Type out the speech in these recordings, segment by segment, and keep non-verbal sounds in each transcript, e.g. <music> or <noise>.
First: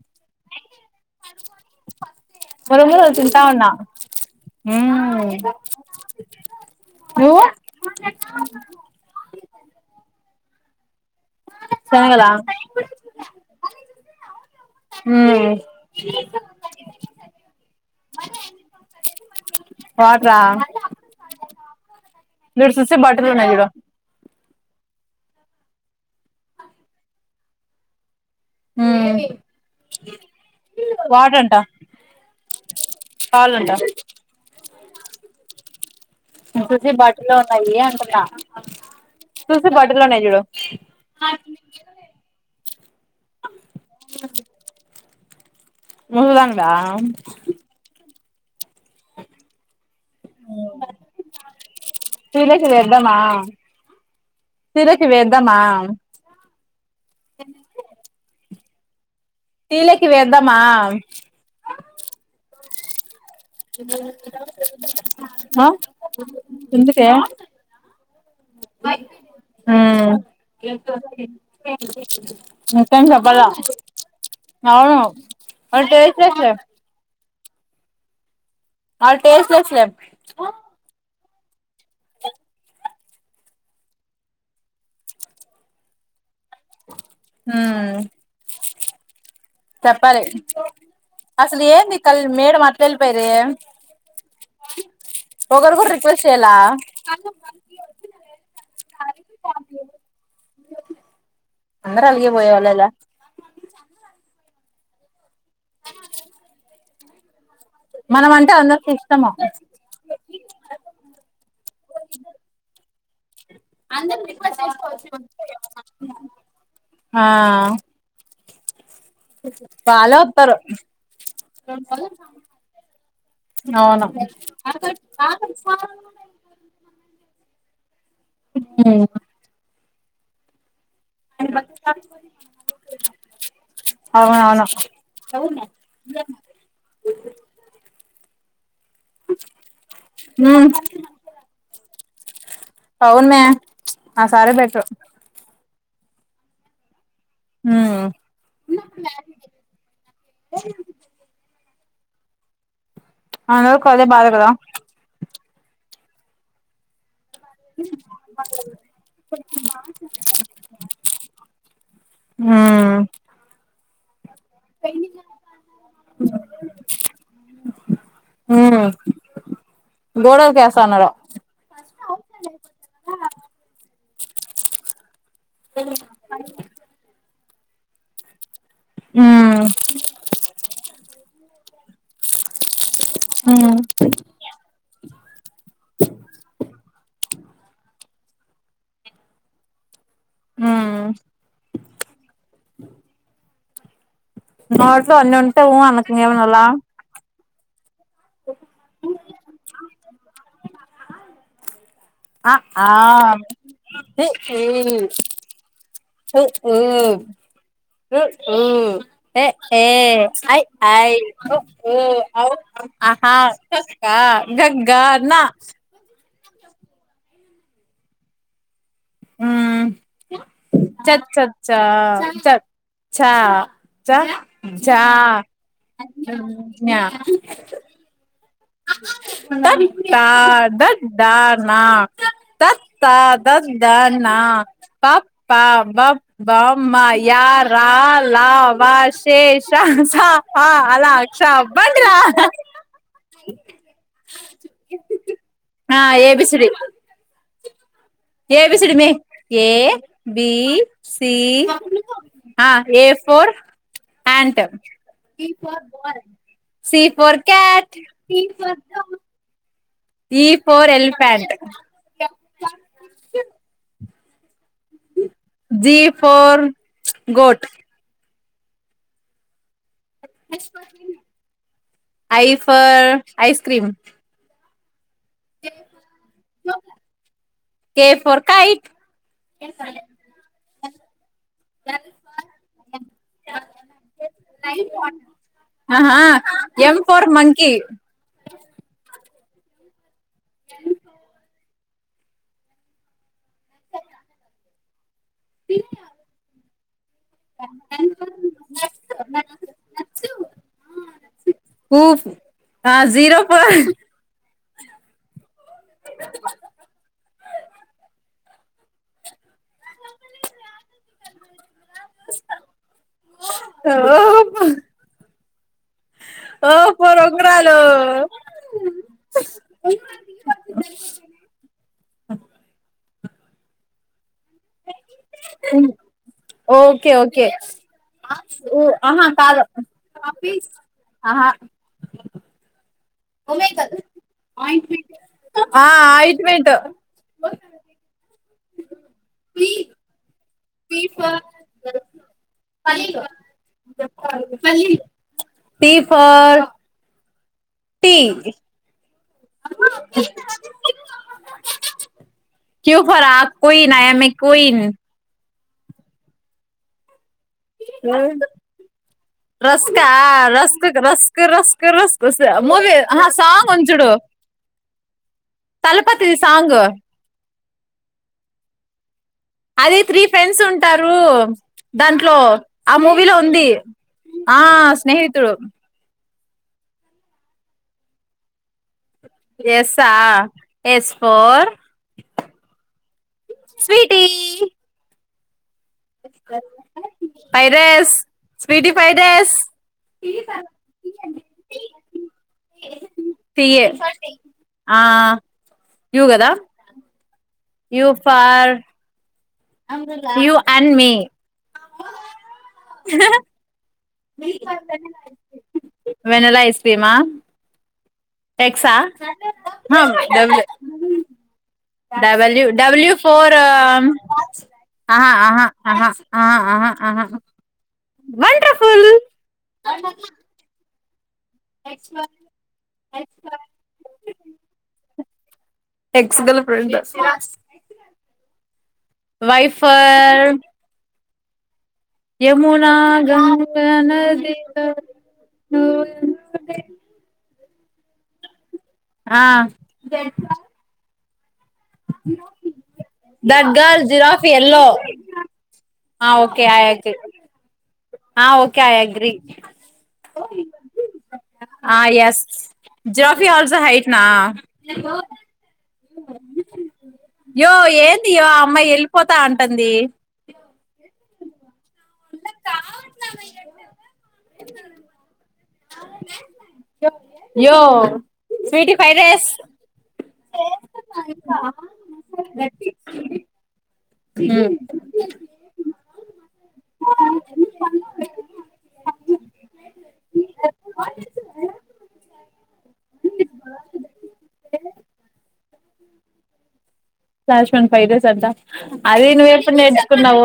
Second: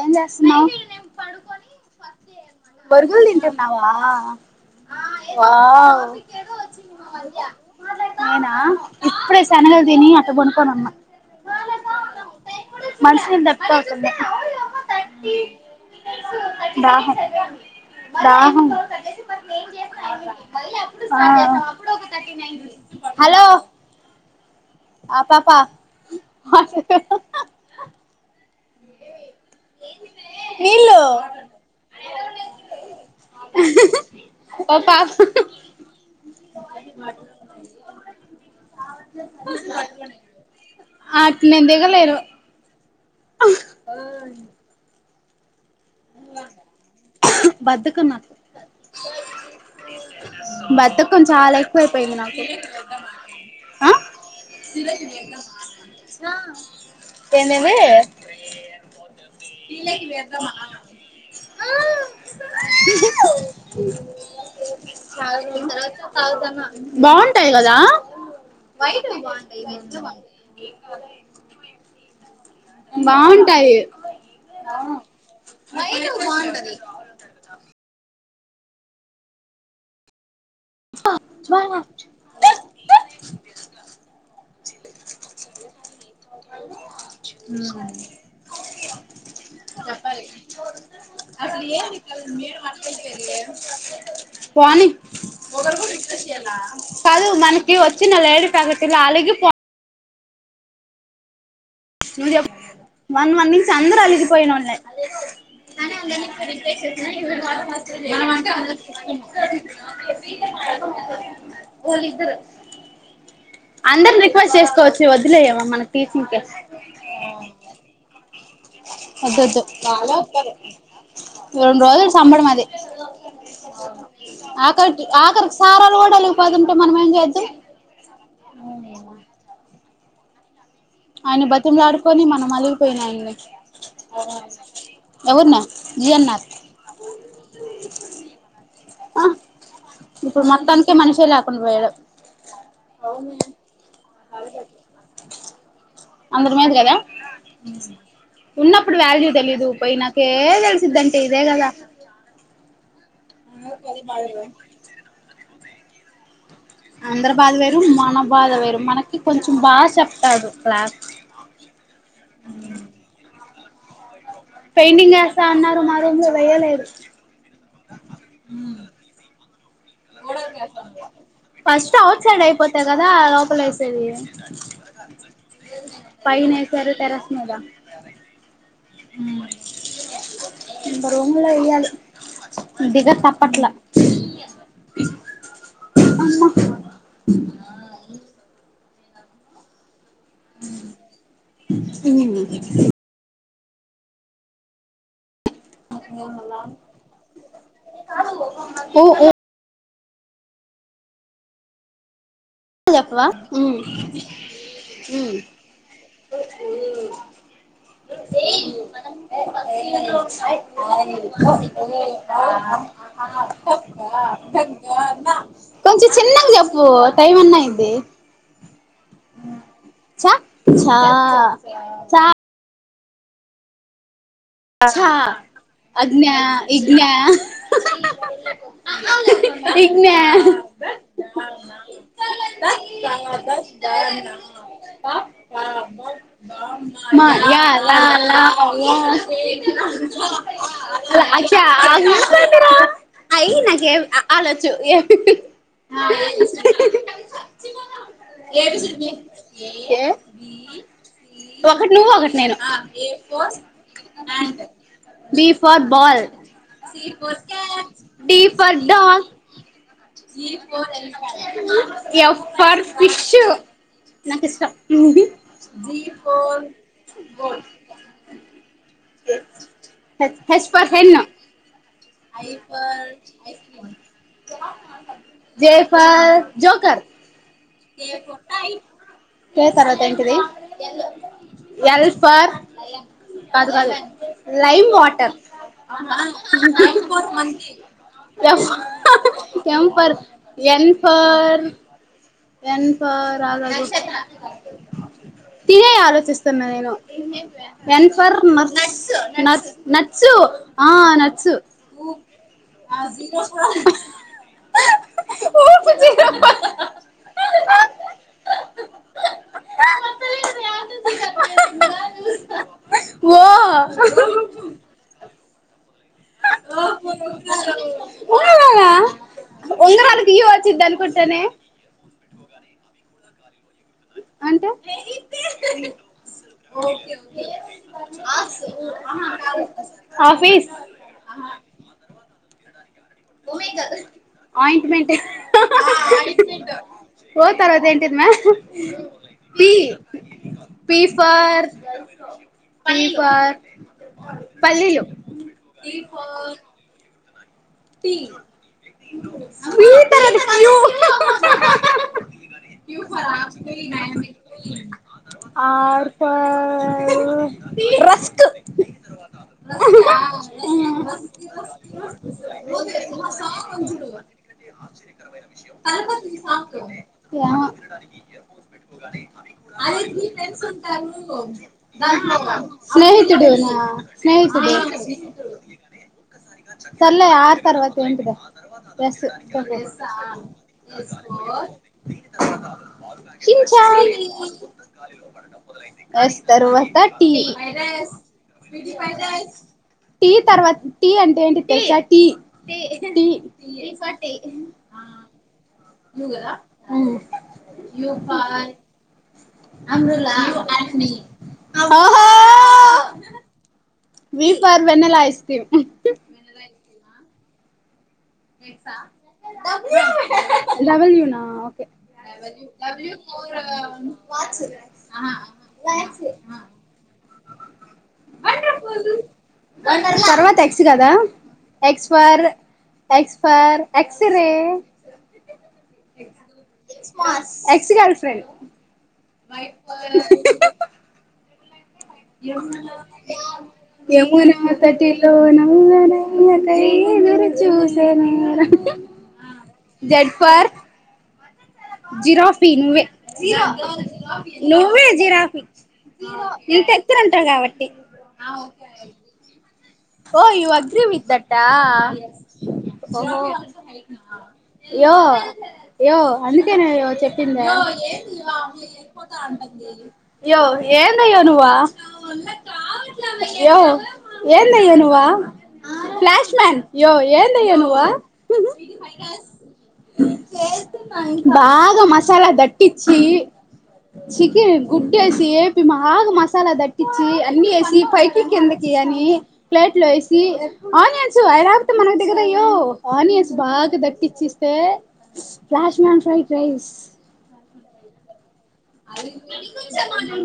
ఏం చేస్తనావ్ మురుములు బొరుగులు తింటా ఉన్నా తింటున్నావా మ్మ్ వావ్ నువ్వు నేనా ఇప్పుడే శనగలు తిని అట పడుక్ శనగలా మంచినీళ్లు దప్పికవుతున్నాయ్ మ్మ్ దాహమ్ దాహమ్ వాటరా ఈడ చూస్తే బట్టలు హలో ఉన్నాయి చూడు ఆ పాపా హుమ్ నీళ్ళు వాటర్ అంటా పాల్లుంట ఓ పాప <unintelligible> బటిలో ఉన్నాయి అంటన్నా తీసి బటలోనే చూడు అట్ నేను దిగలేను నువ్వుల వుంట్లా బద్దకం నాకు బద్దకం చాలా ఎక్కువైపోయిన్ది నాకు టీలోకి వేద్దామా ఆ టీలోకి వేద్దామా ఏందేంది తీలకి వేద్దామా ఆ ఎందుకే బాగుంటాయ్ కదా బైటయ్ బాగుంటాయి మ్మ్ ఇంకేం చెప్పాలా బాగుంటాయి అవును అది టేస్ట్ లెస్ వాళ్ళు టేస్ట్ లెస్ లే ఊమ్ <unintelligible> అసలు ఏంది కల్ మేడం అట్ల వెళ్ళిపోయిర్రే పోనీ ఉహ్ ఒకరు కూడా రిక్వెస్ట్ చేయ్యలా కాదు మనకి వచ్చిన లేడి పగటిల్ అలిగి పో <unintelligible> అలిగే నున్ జెప్ పోయేవాళ్ళేలే అ అ <unintelligible> <unintelligible> మనం అంటే అందరికి ఇష్టము పోలి ఇద్దరు అందర్ని రిక్వెస్ట్ చేసుకోవచ్చు వదిలేయవ మన టీచింకి ఆ వాదోద్దు వాళ్ళే వత్తరు రెండు రోజుల సంబడం అది అవును ఆఖరికి ఆఖరికి సారోలు కూడా అలిగిపోతుంటే మనం ఏం చేదు ఉమ్ అవునేమో ఆయన బతిమలాడుకొని మనం అలిగిపోయినాయన్నీ అవునవును ఎవర్నె జి ఎ న్నా అ ఇప్పుడు హ్మ్ మొత్తానికే మనిషే లేకుండా పోయడు అవును మే ఆ సారే బెటరు అందరి మీద గదా హ్మ్ ఉన్నప్పుడు వాల్యూ తెలీదు పోయి నాకే తెలిసిందంటే ఇదే గదా అందరికి అదే బాధ కదా అందరి బాధ వేరు మన బాధ వేరు మనకి కొంచం బా చెప్తాడు క్లాస్ ఆ పెయింటింగ్ ఏస్తా అన్నారు మారూంలో వేయలేదు గోడల్ కి ఎస్తన్నరు ఫస్ట్ ఔట్ సైడ్ అయిపోతె గదా లోపల ఏసేది పైనే ఏసారు టెరస్ మీద హ్మ్ ఇంక రూమ్ లో వేయకి దిగ తప్పట్లా హ్మ్ అమ్మ హ్మ్ హ్మ్ నోట్లో అన్ని ఉంటా ఊ అనక ఇంక ఏమనలా ఉ ఉ అ ఆ చెప్పవా ఇ ఈ ఉ ఊ ఉ ఊ ఎ ఏ ఐ ఐ ఒ ఓ ఔ ఆహా క ఖ గ ఘ నా చిన్నగ చెప్పు టైమ్ అన్న అయిది హ్మ్ ఛ చ చ చ చ చ ఛ చా అజ్ఞ న్య ఇజ్ఞ త ఇజ్ఞ థ ద ధ న త థ ద ద్ ధనా ప ఫ బ భ మ యా య రా ల ల లా వ వాష్ శ స ఆ హ ళ ల క్ష ఱ అయ్ నాకి అ ఆ లోచు ఏం ఆ A B C D A B C D అమ్మి ఏ బి సి ఒకటి నువ్వు ఒకటి నేను ఆ A for ant B for ball C for cat D for dog E for elephant F for fish G for goat H for hen I for ice cream J for joker K for kite K తర్వాత ఏంటిది ఎ for కాదు కాదు lime water ఆహా M for monkey F M for N for N for నక్షత్ర T ఏ ఆలోచిస్తున్నా నేను when నచ్చ ఆ నచ్చ కోఫ్ ఆ జీరో ప ఓ ఓ ఓ ఫ ఉంగరాలు ఉంగరాలా ఉంగరాలు తీయవచ్చింది అనుకుంటనే <inaudible> <inaudible> ఓకే ఓకే ఆహా కాదు ఆఫీస్ ఆహా మూవీ కాదు ఆయింట్మెంట్ ఎ ఆ ఆయింట్మెంట్ పోఓ తర్వాత ఎంటిది మా్యా P P for P for పల్లీలు పిఫర్ పింక్ పి తరువాత యు క్యూ ఫరా కోయినా ఆయా మ కోయి R for rusk rusk rusk rusk rusk rusk movie song ఉంచుడు తలపతి సాంగ్ వినడానికి ఎయిర్ ఫోన్స్ పెట్టుకోగనీ అ అది త్రీ ఫ్రెండ్స్ ఉంటారు ఫె దాంట్లో ఉంట ఆ మూవీలో ఉంది స్నేహితుడునా ఆ స్నేహితుడు చల్ల ఆరు తర్వాత ఉంటద <inaudible> ఎస్ ఆ ఎస్ ఫోర్ చింగ్ చాంగ్ స్వీటీ ఎస్ తర్వాత T fried minus rice Sweety fried rice T తర్వాత టీ అంటే ఏంటి టీ టి తీయే ఫర్ టి టి టి ఆ యు కదా ఉమ్ U for umbrella you you are and me ఓహో V for vanilla ice cream vanilla ice క్రీమా టెక్సా W నా okay W W ఫోరం ఆహా ఆహా ఆహా ఆహా ఆహా వండర్ఫుల్ తర్వాత ఎక్స్ కదా X for X for X ray X girl friend X girl friend వైఫర్ Ganga Yamuna నదిలో తటిలో నమ్నయ కై గురి చూసేనుర ఆ జిరాఫీ నువ్వే, దట్ గర్ల్ జిరాఫ్ ఎల్లో నువ్వే జిరాఫీ. ఆ ఓకే ఐ నీకు అగ్రీ ఎతురుంటారు కాబట్టి ఆ okay I agree oh you agree with that ఆ జిరాఫీ ఆల్సో హైట్ నా యో యో అందుకే నో చెప్పింది. యో ఏంది అమ్మాయి వెళ్ళిపోతా అంటంది. ఏందయ్యోనువా యో ఏందయ్యో నువా ఫ్లాష్ మ్యాన్ య్యో ఏన్ంతయ్యో యో నువ్ స్వీటీ ఫ్రైడ్ రైస్ బాగా మసాలా దట్టించి చికెన్ గుడ్డి వేసి ఏపి బాగా మసాలా దట్టించి అన్ని వేసి పైకి కిందకి <inaudible> ప్లేట్లు వేసి ఆనియన్స్ అ లేకపోతే మనకు దిగదు అయ్యో ఆనియన్స్ బాగా దట్టిచి స్తే flash man fried rice flash man fried rice అంతా అది నువ్వు ఎప్పుడు నేర్చుకున్నావో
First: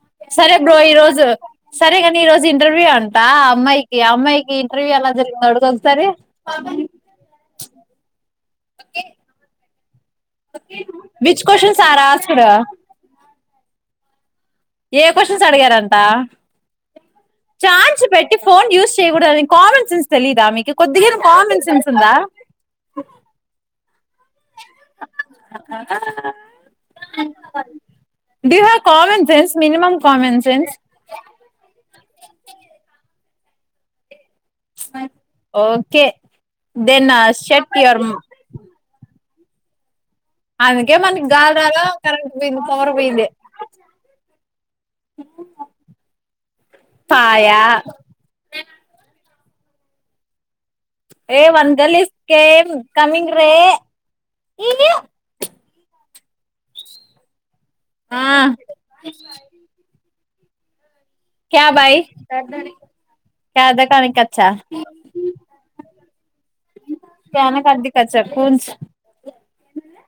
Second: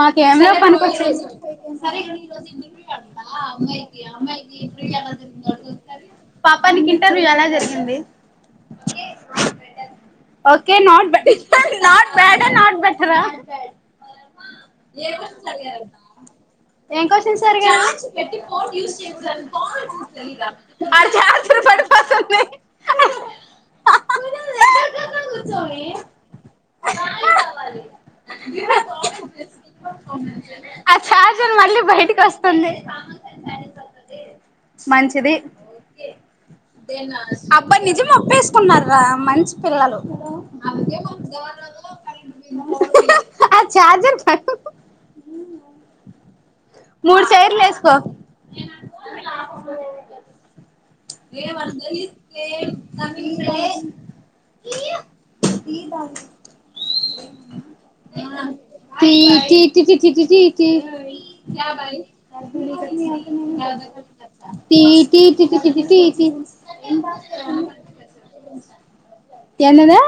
మాకేమో సరే బ్రో ఈ పనికొచ్చేది రోజు సరే కాని ఈ రోజు ఇంటర్వ్యూ అంటా అమ్మాయికి అమ్మాయికి ఇంటర్వ్యూ ఎలా జరిగిందో అడుగు ఒకసారి నీకు ఇంటర్వ్యూ ఎలా జరిగింది. Okay okay not questions are bad asked ఆ నట్ బెటరా ఏ క్వశ్చన్స్ అడిగారంట. ఏం క్వశ్చన్స్ అడిగారు ఛార్జ్ పెట్టి ఫోన్ యూస్ చేయకూడదు అని కామెన్ సెన్స్ తెలియదా మీకు ఆడ కొద్దిగా ఛార్జర్ కామెన్ సెన్స్ ఉందా హహ do you have common sense. Minimum common sense ఆ చార్జర్ మళ్ళీ బయటికి వస్తుంది. మంచిది. ఓకే దెన్ అబ్బ షట్ యువర్ నిజం ఒప్పేసుకున్నారు రా మంచి పిల్లలు. అందుకే మనకి గాలి రాల కరెంట్ పోయింది. పవర్ పోయింది. హహ మూడు పాయా చైర్లెస్కో a girl is came coming రే ఆ T T tea T T tea tea tea tea కనాకది కచ్చ <unintelligible> ఎన్నదా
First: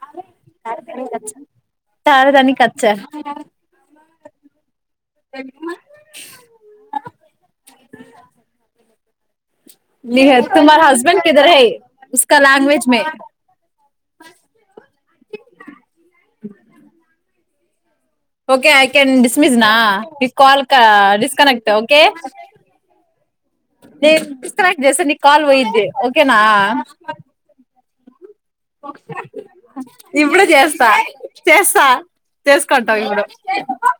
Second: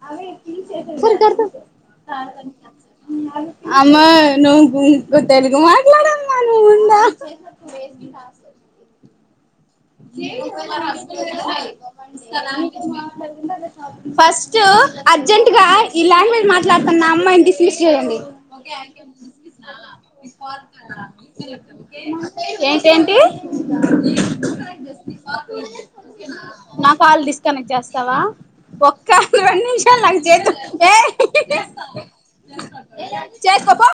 <unintelligible> అమ్మా నువ్వు ఇంక తెలుగు మాట్లాడమ్మా నువ్వు ముందా <inaudible> ఫస్ట్ అర్జెంట్ గా ఈ లాంగ్వేజ్ మాట్లాడుతున్న అమ్మాయిని డిస్మిస్ చేయండి. ఓకే ఐ కెన్ డిస్మిస్ నా నీ కాల్ ఏంటి ఏంటి చేస్తా నీ కాల్ పోయిద్ది ఓకేనా స్తవా ఒక్క రెండు నిమిషాలు ఆగు ఇప్పుడు చేత చేస్తా చేస్తా చేసుకుంటాం ఇప్పుడు చేసుకో పో